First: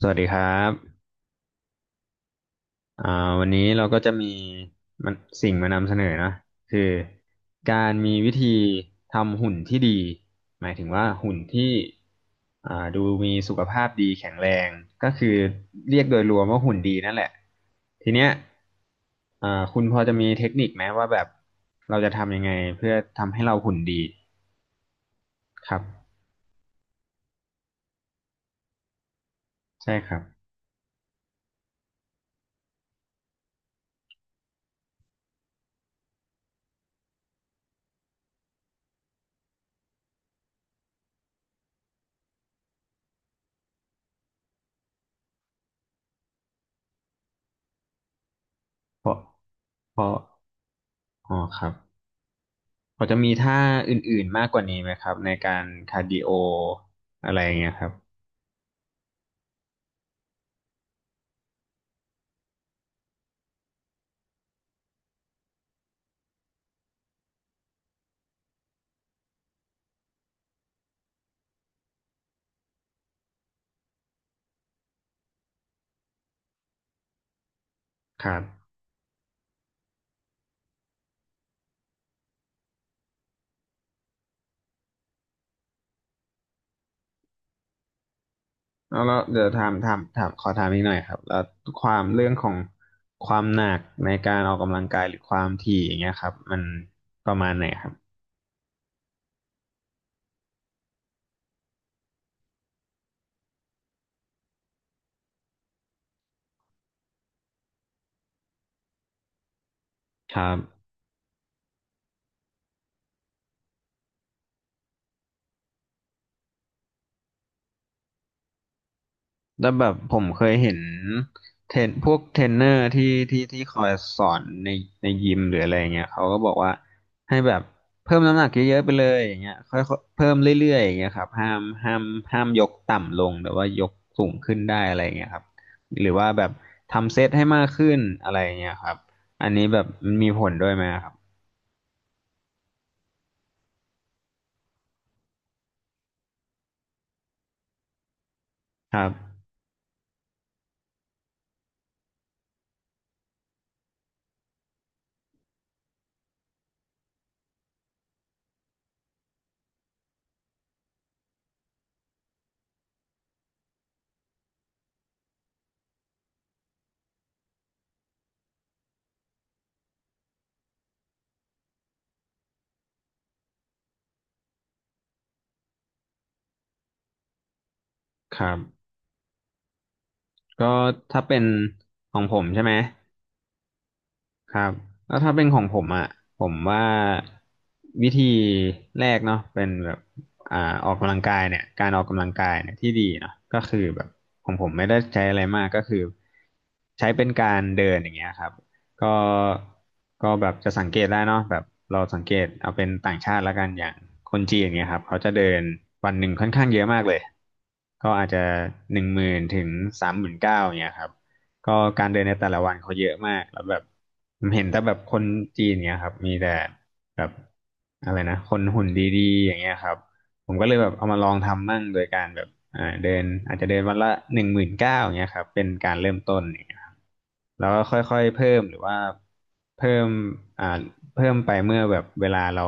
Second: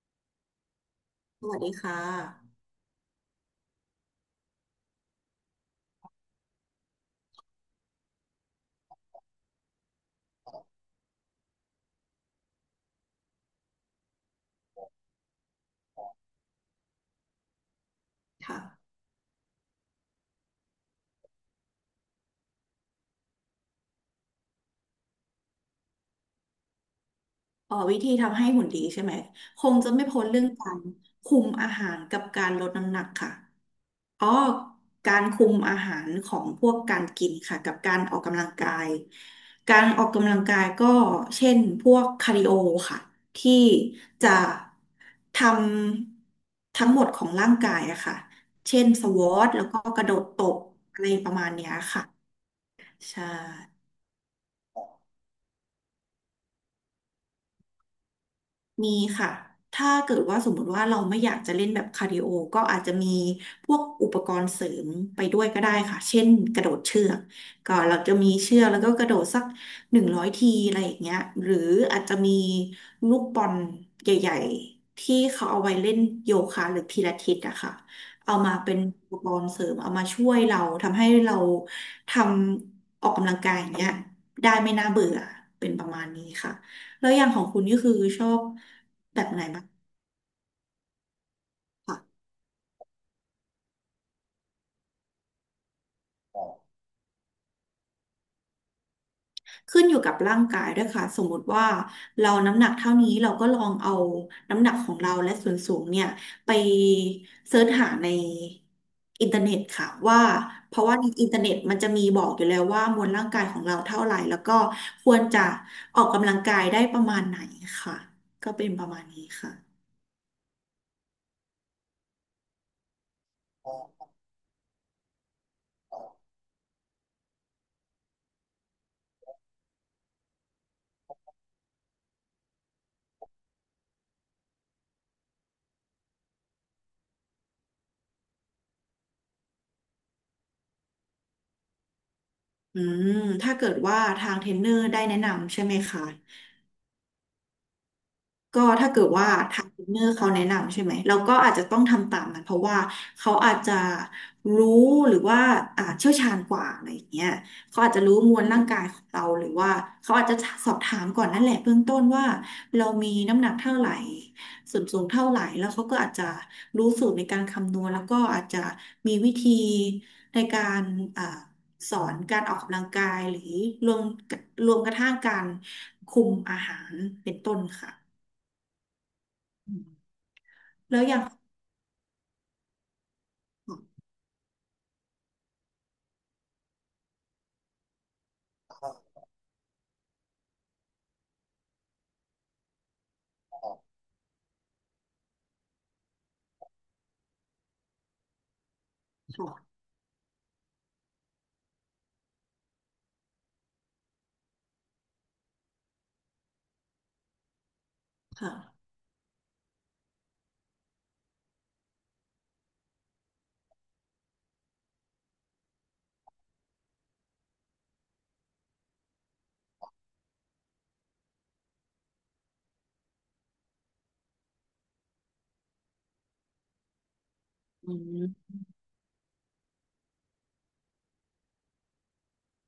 สวัสดีครับสวัสดีค่ะอ่าวันนี้เราก็จะมีมันสิ่งมานำเสนอนะคือการมีวิธีทำหุ่นที่ดีหมายถึงว่าหุ่นที่ดูมีสุขภาพดีแข็งแรงก็คือเรียกโดยรวมว่าหุ่นดีนั่นแหละ ทีเนี้ยค่ะคุณพอจะมีเทคนิคไหมว่าแบบเราจะทำยังไงเพื่อทำให้เราหุ่นดีครับ อ๋อวิธีทำให้หุ่นดีใช่ไหมคงจะใช่ไม่ครัพ้บนเรื่องการคุมอาหารกับการลดน้ำหนักค่ะอ๋อการคุมอาหารของพวกการกินค่ะกับการออกกำลังกายการออกกำลังกายก็เช่นพวกคาร์ดิโอค่ะที่จะทำทั้งหมดของร่างกายอะค่ะเช่นสเพราะควอทแล้วก็เพกระโดราะดตบอะไรปอ๋อระมาณคเนี้รับ ยค่ะพอจะใช่ มีท่าอื่นๆมากกว่านี้ไหมครับในการคาร์ดิโออะไรอย่างเงี้ยครับมีค่ะ ถ้าเกิดว่าสมมติว่าเราไม่อยากจะเล่นแบบคาร์ดิโอ ก็อาจจะมีพวกอุปกรณ์เสริมไปด้วยก็ได้ค่ะ เช่นกระโดดเชือกก็เราจะมีเชือกแล้วก็กระโดดสัก100ทีอะไรอย่างเงี้ยหรืออาจจะมีลูกบอลใหญ่ๆที่เขาเอาไว้เล่นโยคะหรือพิลาทิสอะค่ะคเอารับมาเป็นอุปกรณ์เสริมเอามาช่วยเราทำให้เราทำออกกำลังกายอย่างเงี้ยได้ไม่น่าเบื่อเป็นประมาณนี้ค่ะ แล้วอย่างของคุณนี่คือชอบแล้วแล้แบวบไหนเดี๋ยวบ้างถามถามถามขอถามอีกหน่อยครับแล้วความค่ะเรื่องของความหนักในการออกกำลังกายหรือความถี่อย่างเงี้ยครับมันประมาณไหนครับขึ้นอยู่กับร่างกายด้วยค่ะสมมติว่าเราน้ำหนักเท่านี้เราก็ลองเอาน้ำหนักของเราและส่วนสูงเนี่ยไปเสิร์ชหาในอินเทอร์เน็ตค่ะว่าครับ เพราะว่าในอินเทอร์เน็ตมันจะมีบอกอยู่แล้วว่ามวลร่างกายของเราเท่าไหร่แล้วก็ควรจะออกกำลังกายได้ประมาณไหนค่ะก็เป็นประมาณนี้แล้วค่ะแบบผมเคยเห็นเทรนพวกเทรนเนอร์ที่คอยสอนในยิมหรืออะไรเงี้ยเขาก็บอกว่าให้แบบเพิ่มน้ำหนักเยอะๆไปเลยอย่างเงี้ยค่อยๆเพิ่มเรื่อยๆอย่างเงี้ยครับห้ามยกต่ำลงแต่ว่ายกสูงขึ้นได้อะไรเงี้ยครับหรือว่าแบบทำเซตให้มากขึ้นอะไรเงี้ยครับอันนี้แบบมันมีผลด้วยไหมครับอืมถ้าเกิดว่าทางเทรนเนอร์ได้แนะนำใช่ไหมคะ ก็ถ้าคเกิรัดว่าบทางเทรนเนอร์เขาแนะนำใช่ไหมเราก็อาจจะต้องทำตามนั้นเพราะว่าเขาอาจจะรู้หรือว่าเชี่ยวชาญกว่าอะไรอย่างเงี้ยเขาอาจจะรู้มวลร่างกายของเราหรือว่าเขาอาจจะสอบถามก่อนนั่นแหละเบื้องต้นว่าเรามีน้ำหนักเท่าไหร่ส่วนสูงเท่าไหร่แล้วเขาก็อาจจะรู้สูตรในการคำนวณแล้วก็อาจจะมีวิธีในการอ่าสอนการออกกำลังกายหรือรวมรวมกระทั่งการคุมอาหารเป็นต้นค่ะ ครับอืมก็แล้วอย่าถ้างเป็นของผมใช่ไหม ครับแล้วถ้าเป็นของผมอ่ะผมว่าวิธีแรกเนาะเป็นแบบอ่าออกกำลังกายเนี่ยการออกกำลังกายเนี่ยที่ดีเนาะก็คือแบบของผมไม่ได้ใช้อะไรมากก็คือใช้เป็นการเดินอย่างเงี้ยครับก็ค่ะก็แบบจะสังเกตได้เนาะแบบเราสังเกตเอาเป็นต่างชาติและกันอย่างคนจีนอย่างเงี้ยครับเขาจะเดินวันหนึ่งค่อนข้างเยอะมากเลยก็อาจจะค่ะ10,000 ถึง 39,000อย่างเงี้ยครับ ก็การเดินในแต่ละวันเขาเยอะมากแล้วแบบผมเห็นแต่แบบคนจีนเนี้ยครับมีแต่แบบอะไรนะคนหุ่นดีๆอย่างเงี้ยครับผมก็เลยแบบเอามาลองทำมั่งโดยการแบบเดินอาจจะเดินวันละหนึ่งหมื่นเก้าอย่างเงี้ยครับเป็นการเริ่มต้นอย่างเงี้ยครับแล้วก็ค่อยๆเพิ่มหรือว่าเพิ่มอ่า เพิ่มไปเมื่อแบบเวลาเรา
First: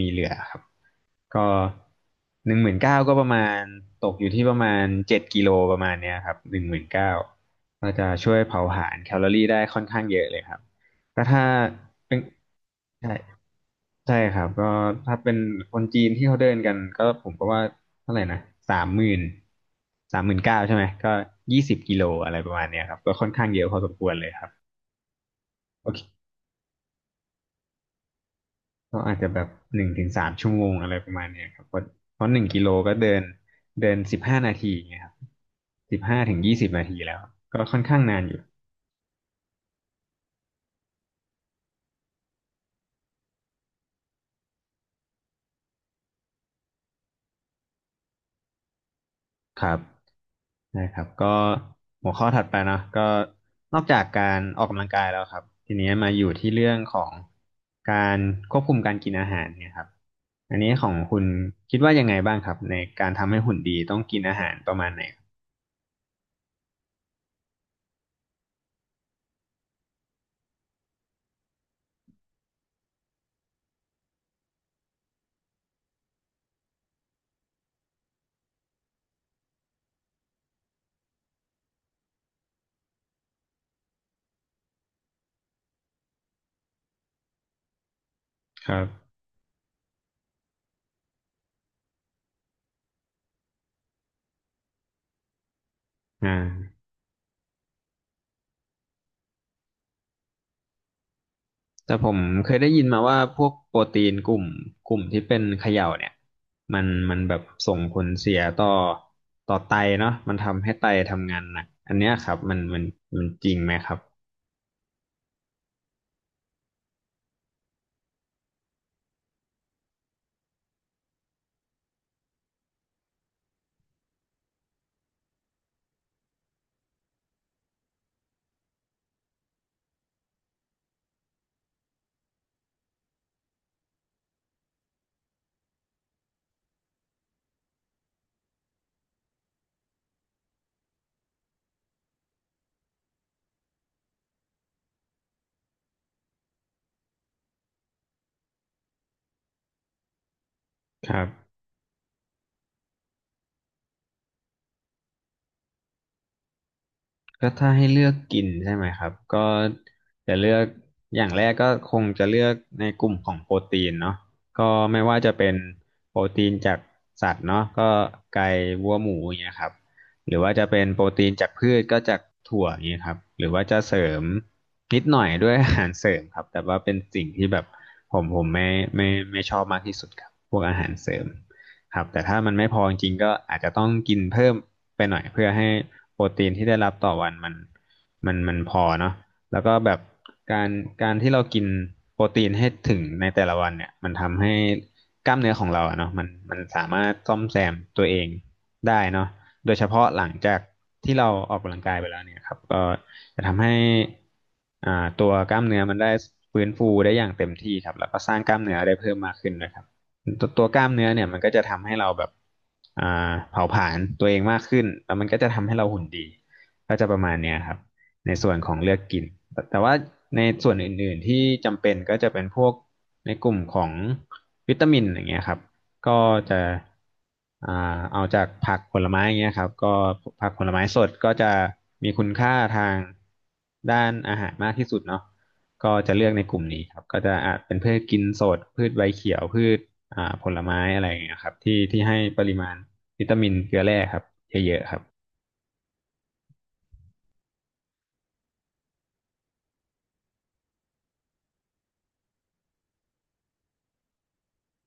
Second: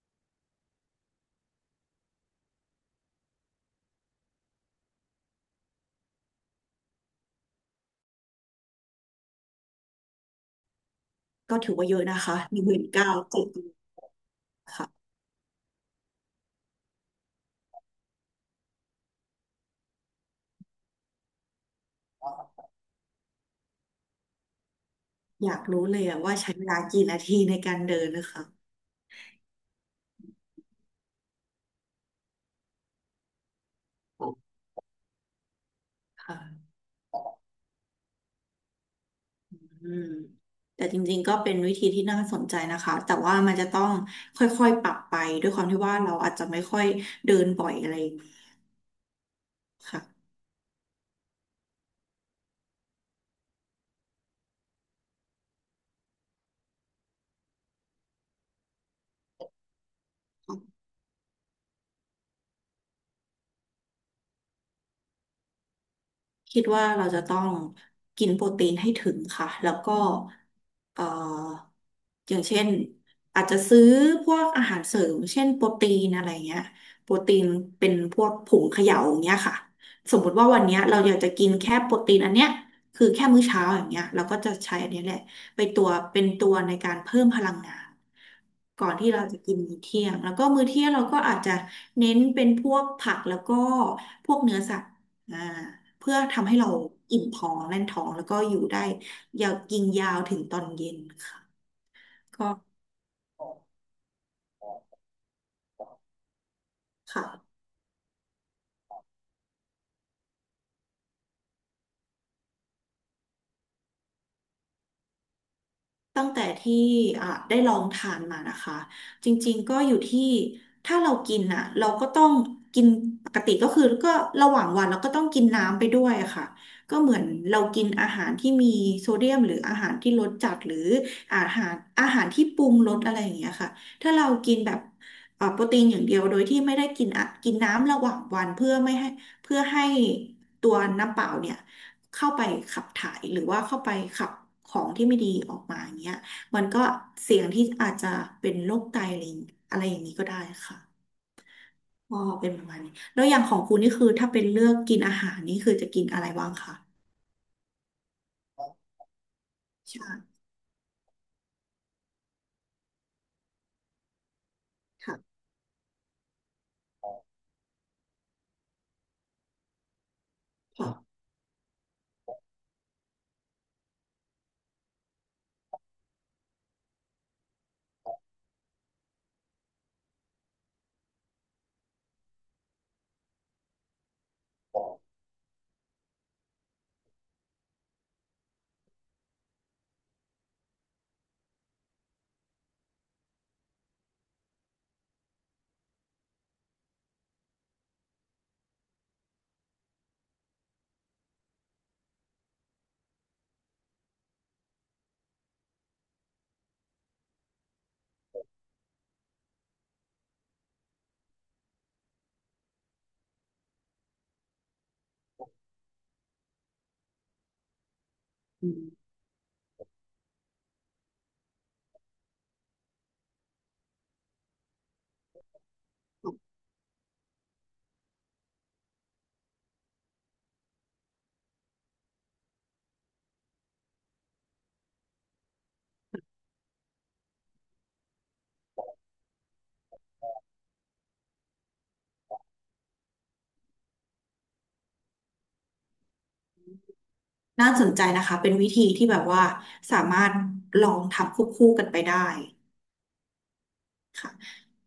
มีเหลือครับก็หนึ่งหมื่นเก้าก็ประมาณตกอยู่ที่ประมาณ7 กิโลประมาณเนี้ยครับหนึ่งหมื่นเก้าก็จะช่วยเผาผลาญแคลอรี่ได้ค่อนข้างเยอะเลยครับก็ถ้าก็ถือว่าเยอะเป็นนะคะหนึ่งหมื่นเก้าใช่เจ็ดใช่ครับก็ค่ะถ้าเป็นคนจีนที่เขาเดินกันก็ผมก็ว่าเท่าไหร่นะสามหมื่นสามหมื่นเก้าใช่ไหมก็20 กิโลอะไรประมาณเนี้ยครับก็ค่อนข้างเยอะพอสมควรเลยครับอยากรู้โอเลเค ยอะว่าใช้เวลากี่นาทีในการเดินนะคะก็อาจจะแบบ1 ถึง 3 ชั่วโมงอะไรประมาณเนี้ยครับเพราะหนึ่งกิโลก็เดินเดิน15 นาทีไงครับสิบห้าถึงยี่สิค่ะบนาทีแล้วก็ค่อนข้างนานอยู่อืมแต่จริงๆก็เป็นวิธีที่น่าสนใจนะคะแต่ว่ามันจะต้องค่อยๆปรับไปด้วยความที่ว่าเราอาจจะไม่ค่อยเดินบ่อยอะไรอย่างนี้ครับค่ะ นะครับก็หัวข้อถัดไปเนาะก็นอกจากการออกกำลังกายแล้วครับทีนี้มาอยู่ที่เรื่องของการควบคุมการกินอาหารเนี่ยครับอันนี้ของคุณคิดว่ายังไงบ้างครับในการทำให้หุ่นดีต้องกินอาหารประมาณไหนครับคิดว่าเราจะต้องกินโปรตีนให้ถึงค่ะแล้วก็เอ่ออย่างเช่น อาจจะซื้อพวกอาหารเสริมเช่นโปรตีนอะไรเงี้ยโปรตีนเป็นพวกผงเขย่าอย่างเงี้ยค่ะ สมมติว่าวันเนี้ยเราอยากจะกินแค่โปรตีนอันเนี้ยคือแค่มื้อเช้าอย่างเงี้ยเราก็จะใช้อันนี้แหละไปตัวเป็นตัวในการเพิ่มพลังงานครัก่บอนที่เราจะกินมื้อเที่ยง แล้วก็มื้อเที่ยงเราก็อาจจะเน้นเป็นพวกผักแล้วก็พวกเนื้อสัตว์อ่า เพื่ออ่า ทำให้เราอิ่มท้องแน่นท้องแล้วก็อยู่ได้ยาวกินยาวถึงตอนเย็นค่ะแต่ผมเคก็ยได้ยินมาว่าพวกโปรตีนกลุ่มที่เป็นเขย่าเนี่ยมันแบบค่ะ ส่งผลเสียต่อไตเนาะมันทำให้ไตทำงานหนักอันเนี้ยครับมันจริงไหมครับตั้งแต่ที่อ่ะได้ลองทานมานะคะจริงๆก็อยู่ที่ถ้าเรากินอ่ะเราก็ต้องกินปกติก็คือก็ระหว่างวันเราก็ต้องกินน้ำไปด้วยอะค่ะก็เหมือนเรากินอาหารที่มีโซเดียมหรืออาหารที่รสจัดหรืออาหารอาหารที่ปรุงรสอะไรอย่างเงี้ยค่ะถ้าเรากินแบบโปรตีนอย่างเดียวโดยที่ไม่ได้กินอะกินน้ำระหว่างวันเพื่อไม่ให้เพื่อให้ตัวน้ำเปล่าเนี่ย เข้าไปขับถ่ายหรือว่าเข้าไปขับของที่ไม่ดีออกมาอย่างเงี้ยมันก็เสี่ยงที่อาจจะเป็นโรคไตอะไรอย่างอะไรอย่างนี้ก็ได้ค่ะครับ ก็เป็นประมาณนี้แล้วอย่างของคุณนี่คือถ้าเป็นเลือกกินอาหารนี่คือจะกินอะไรบ้างคะก็ถ้าให้เลือกกินใช่ไหมครับก็จะใช่เลือกอย่างแรกก็คงจะเลือกในกลุ่มของโปรตีนเนาะก็ไม่ว่าจะค่ะเป็นโปรตีนจากสัตว์เนาะก็ไก่วัวหมูอย่างเงี้ยครับหรือว่าจะเป็นโปรค่ะตีนจากพืชก็จากถั่วอย่างเงี้ยครับหรือว่าจะเสริมนิดหน่อยด้วยอาหารเสริมครับแต่ว่าเป็นสิ่งที่แบบผมไม่ไม่ไม่ชอบมากที่สุดครับพวกอาหารเสริม ครับแต่ถ้ามันไม่พอจริงๆก็อาจจะต้องกินเพิ่มไปหน่อยเพื่อให้โปรตีนที่ได้รับต่อวันมันมันพอเนาะแล้วก็แบบการการที่เรากินโปรตีนให้ถึงในแต่ละวันเนี่ยมันทำให้กล้ามเนื้อของเราอะเนาะมันสามารถซ่อมแซมตัวเองได้เนาะโดยเฉพาะหลังจากที่เราออกกำลังกายไปแล้วเนี่ยครับก็จะทำให้อ่าตัวกล้ามเนื้อมันได้ฟื้นฟูได้อย่างเต็มที่ครับแล้วก็สร้างกล้ามเนื้อได้เพิ่มมากขึ้นนะครับ ตัวกล้ามเนื้อเนี่ยมันก็จะทำให้เราแบบอ่าเผาผลาญตัวเองมากขึ้นแล้วมันก็จะทำให้เราหุ่นดีก็จะประมาณเนี้ยครับในส่วนอืของมเลือกกินแต่ว่าในส่วนอื่นๆที่จำเป็นก็จะเป็นพวกในกลุ่มของวิตามินอย่างเงี้ยครับก็จะอ่าเอาจากผักผลไม้อย่างเงี้ยครับก็ผักผลไม้สดก็จะมีคุณค่าทางด้านอาหารมากที่สุดเนาะ ก็จะเลือกในกลุ่มนี้ครับก็จะอาจเป็นพืชกินสดพืชใบเขียวพืชผลไม้อะไรอย่างเงี้ยครับที่ให้ปริมาณวิตามินเกลือแร่ครับเยอะๆครับน่าสนใจนะคะเป็นวิธีที่แบบว่าสามารถลองทำควบคู่กันไปได้ค่ะ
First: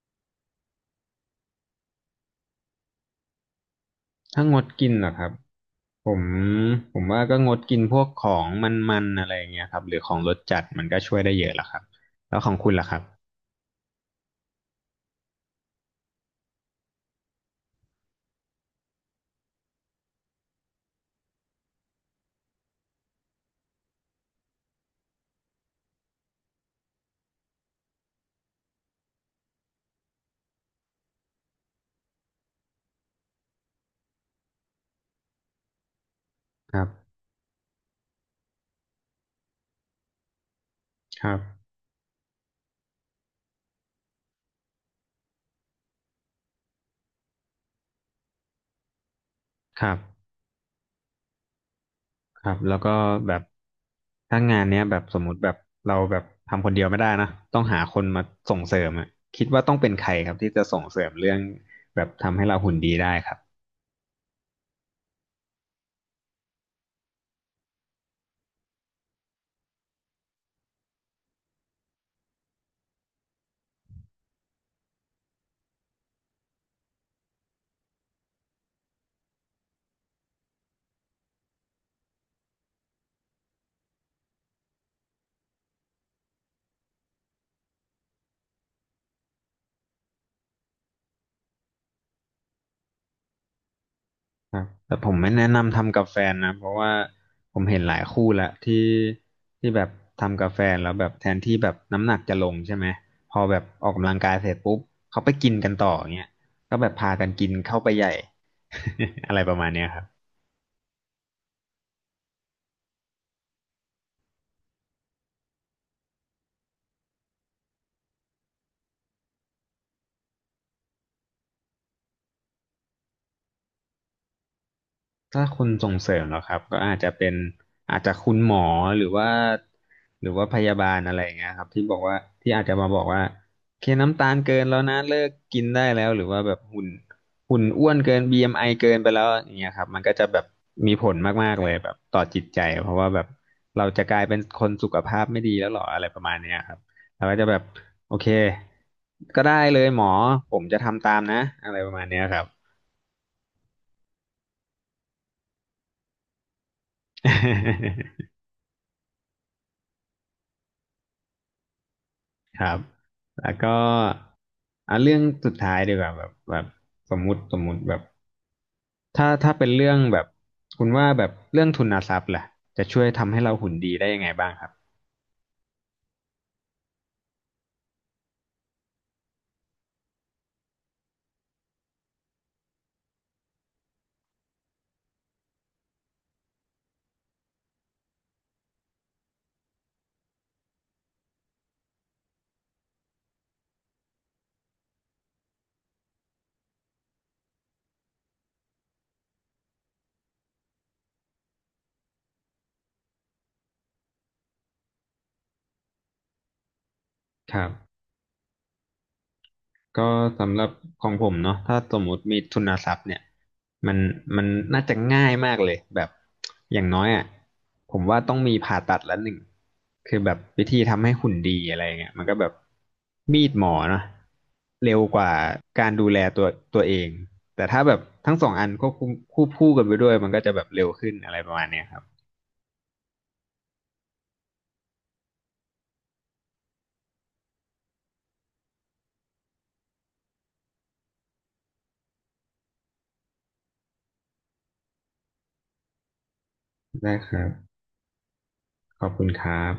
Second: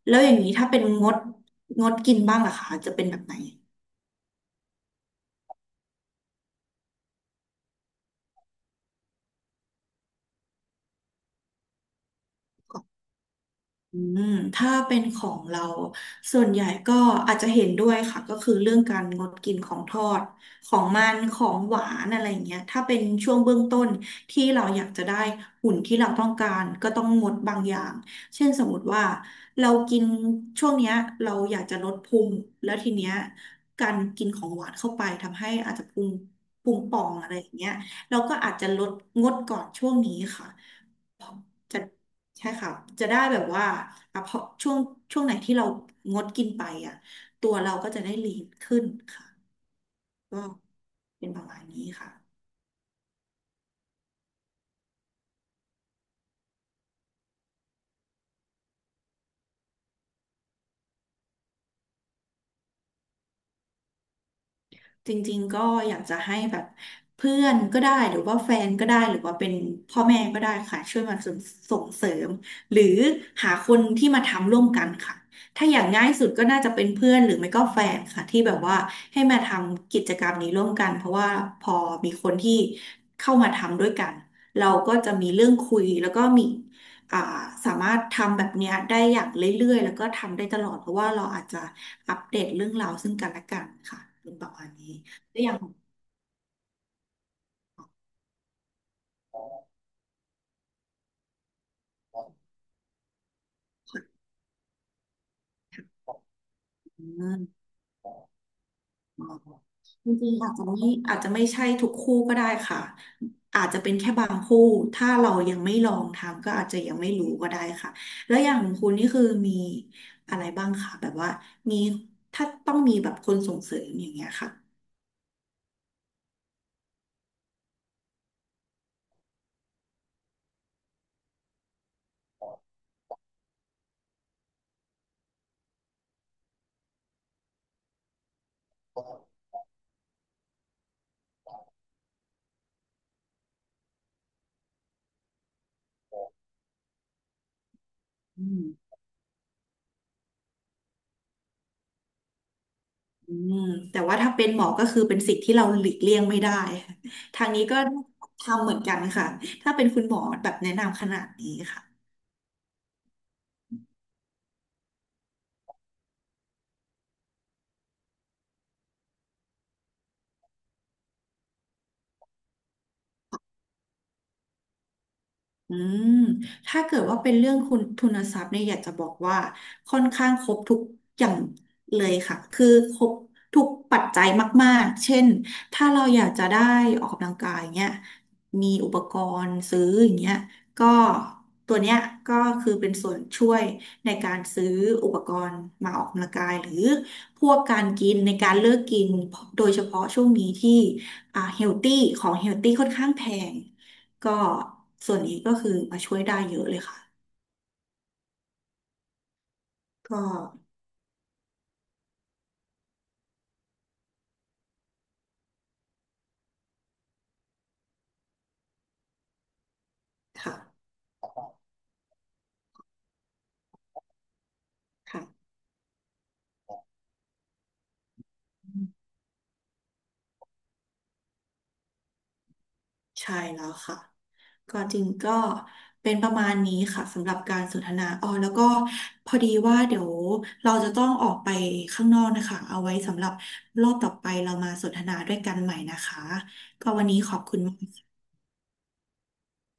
แล้วอย่างนี้ถ้าเป็นงดกินบ้างล่ะคะจะเป็นแบบไหน ถ้างดกินเหรอครับผมผมว่าก็งดกินพวกของมันๆอะไรอย่างเงี้ยครับหรือของรสจัดมันก็ช่วยได้เยอะละครับแล้วของคุณล่ะครับอืมถ้าเป็นของเราส่วนใหญ่ก็อาจจะเห็นด้วยค่ะก็คือเรื่องการงดกินของทอดของมันของหวานอะไรอย่างเงี้ยถ้าเป็นช่วงเบื้องต้นที่เราอยากจะได้หุ่นที่เราต้องการก็ต้องงดบางอย่างเช่นสมมติว่าเรากินช่วงเนี้ยเราอยากจะลดพุงแล้วทีเนี้ยการกินของหวานเข้าไปทำให้อาจจะพุงครับป่องอะไรอย่างเงี้ยเราก็อาจจะลดงดก่อนช่วงนี้ค่ะ ครับจะใช่ค่ะจะได้แบบว่าอ่ะพอช่วงไหนที่เรางดกินไปอ่ะตัวเราก็จะได้ลีนขึ้นค่ะครับ ก็เป็นประมาณนี้ค่ะ ครับแล้วก็แบบถ้างานเนี้ยแบบสมมุติแบบเราแบบทำคนเดียวไม่ได้นะต้องหาคนมาส่งเสริมอะคิดว่าต้องเป็นใครครับที่จะส่งเสริมเรื่องแบบทำให้เราหุ่นดีได้ครับจริงๆก็อยากจะให้แบบเพื่อนก็ได้หรือว่าแฟนก็ได้หรือว่าเป็นพ่อแม่ก็ได้ค่ะช่วยมาส่งเสริมหรือหาคนที่มาทำร่วมกันค่ะถ้าอย่างง่ายสุดก็น่าจะเป็นเพื่อนหรือไม่ก็แฟนค่ะที่แบบว่าให้มาทำกิจกรรมนี้ร่วมกันเพราะว่าพอมีคนที่เข้ามาทำด้วยกันเราก็จะมีเรื่องคุยแล้วก็มี อ่าสามารถทำแบบเนี้ยได้อย่างเรื่อยๆแล้วก็ทำได้ตลอดเพราะว่าเราอาจจะอัปเดตเรื่องราวซึ่งกันและกันค่ะเป็นประครัมาบณนี้แต่ผมไม่ตัวแนะอย่างของนำทำกับแฟนนะเพราะว่าผมเห็นหลายคู่ละที่แบบทำกับแฟนแล้วแบบแทนที่แบบน้ำหนักจะลงใช่ไหมพอแบบออกกำลังกายเสร็จปุ๊บเขาไปกินกันต่ออย่างเงี้ยก็แบบคุณพากันเงินกินเข้าไปใหญ่ อ๋อ อะไรประมาณเนี้ยครับ จริงๆอาจจะไม่ใช่ทุกคู่ก็ได้ค่ะอาจจะเป็นแค่บางคู่ถ้าเรายังไม่ลองทำก็อาจจะยังไม่รู้ก็ได้ค่ะแล้วอย่างคุณนี่คือมีอะไรบ้างคะแบบว่ามีถ้าต้องมีแบบคนส่งเสริมอย่างเงี้ยค่ะถ้าคนส่งเสริมเหรอครับก็อาจจะเป็นอาจจะคุณหมอหรือว่าหรือว่าพยาบาลอะไรอย่างเงี้ยครับที่บอกว่าที่อาจจะมาบอกว่าโอเคน้ำตาลเกินแล้วนะเลิกกินได้แล้วหรือว่าแบบหุ่นอ้วนเกิน BMI เอ็มไอเกินไปแล้วอย่างเงี้ยครับมันก็จะแบบมีผลมากๆเลยแบบต่อจิตใจเพราะว่าแบบเราจะกลายเป็นคนสุขภาพไม่ดีแล้วหรออะไรประมาณเนี้ยครับเราก็จะแบบโอเคอืม ก็ได้เลยหมอผมจะทำตามนะอะไรประมาณเนี้ยครับ อืมแต่ว่าถ้าเป็นหมอก็คือเป็นสิ่งที่เราหลีกเลี่ยงไม่ได้ค่ะทางนี้ก็ ทำเหมือนกันค่ะถ้าเป็นคุณหมอแบบแนะนำขนาดนี้ค่ะ ครับ แล้วก็อ่ะเรื่องสุดท้ายดีกว่าแบบสมมุติแบบถ้าเป็นเรื่องแบบคุณว่าแบบเรื่องทุนทรัพย์ล่ะจะช่วยทำให้เราหุ่นดีได้ยังไงบ้างครับอืมถ้าเกิดว่าเป็นเรื่องคุณทุนทรัพย์เนี่ยอยากจะบอกว่าค่อนข้างครบทุกอย่างเลยค่ะคือครบทุกปัจจัยมากๆ เช่น ถ้าเราอยากจะได้ออกกำลังกายเงี้ยมีอุปกรณ์ซื้ออย่างเงี้ยก็ตัวเนี้ยก็คือเป็นส่วนช่วยในการซื้ออุปกรณ์มาออกกำลังกายหรือพวกการกินในการเลือกกินโดยเฉพาะช่วงนี้ที่เฮลตี้ของเฮลตี้ค่อนข้างแพง ก็ส่วนนี้ก็คือมาช่วยได้เยอะเลยค่ะครับ ก็ก็สำหรับของผมเนาะถ้าสมมุติมีทุนทรัพย์เนี่ยมันมันน่าจะง่ายมากเลยแบบอย่างน้อยอ่ะผมว่าต้องมีผ่าตัดละหนึ่งคือแบบค่ะวิธีทำให้หุ่นดีอะไรเงี้ยมันก็แบบมีดหมอเนาะเร็วกว่าค่ะการดูแลตัวเองแต่ถ้าแบบทั้งสองอันก็ควบคู่กันไปด้วยมันก็จะแบบเร็วขึ้นอะไรประมาณเนี้ยครับใช่แล้วค่ะก็จริงก็เป็นประมาณนี้ค่ะสำหรับการสนทนาอ๋อแล้วก็พอดีว่าเดี๋ยวเราจะต้องออกไปข้างนอกนะคะเอาไว้สำหรับรอบต่อไปเรามาสนทนาด้วยกันใหม่นะคะก็วันได้นี้คขอบรับคุณมากขอบคุณครับ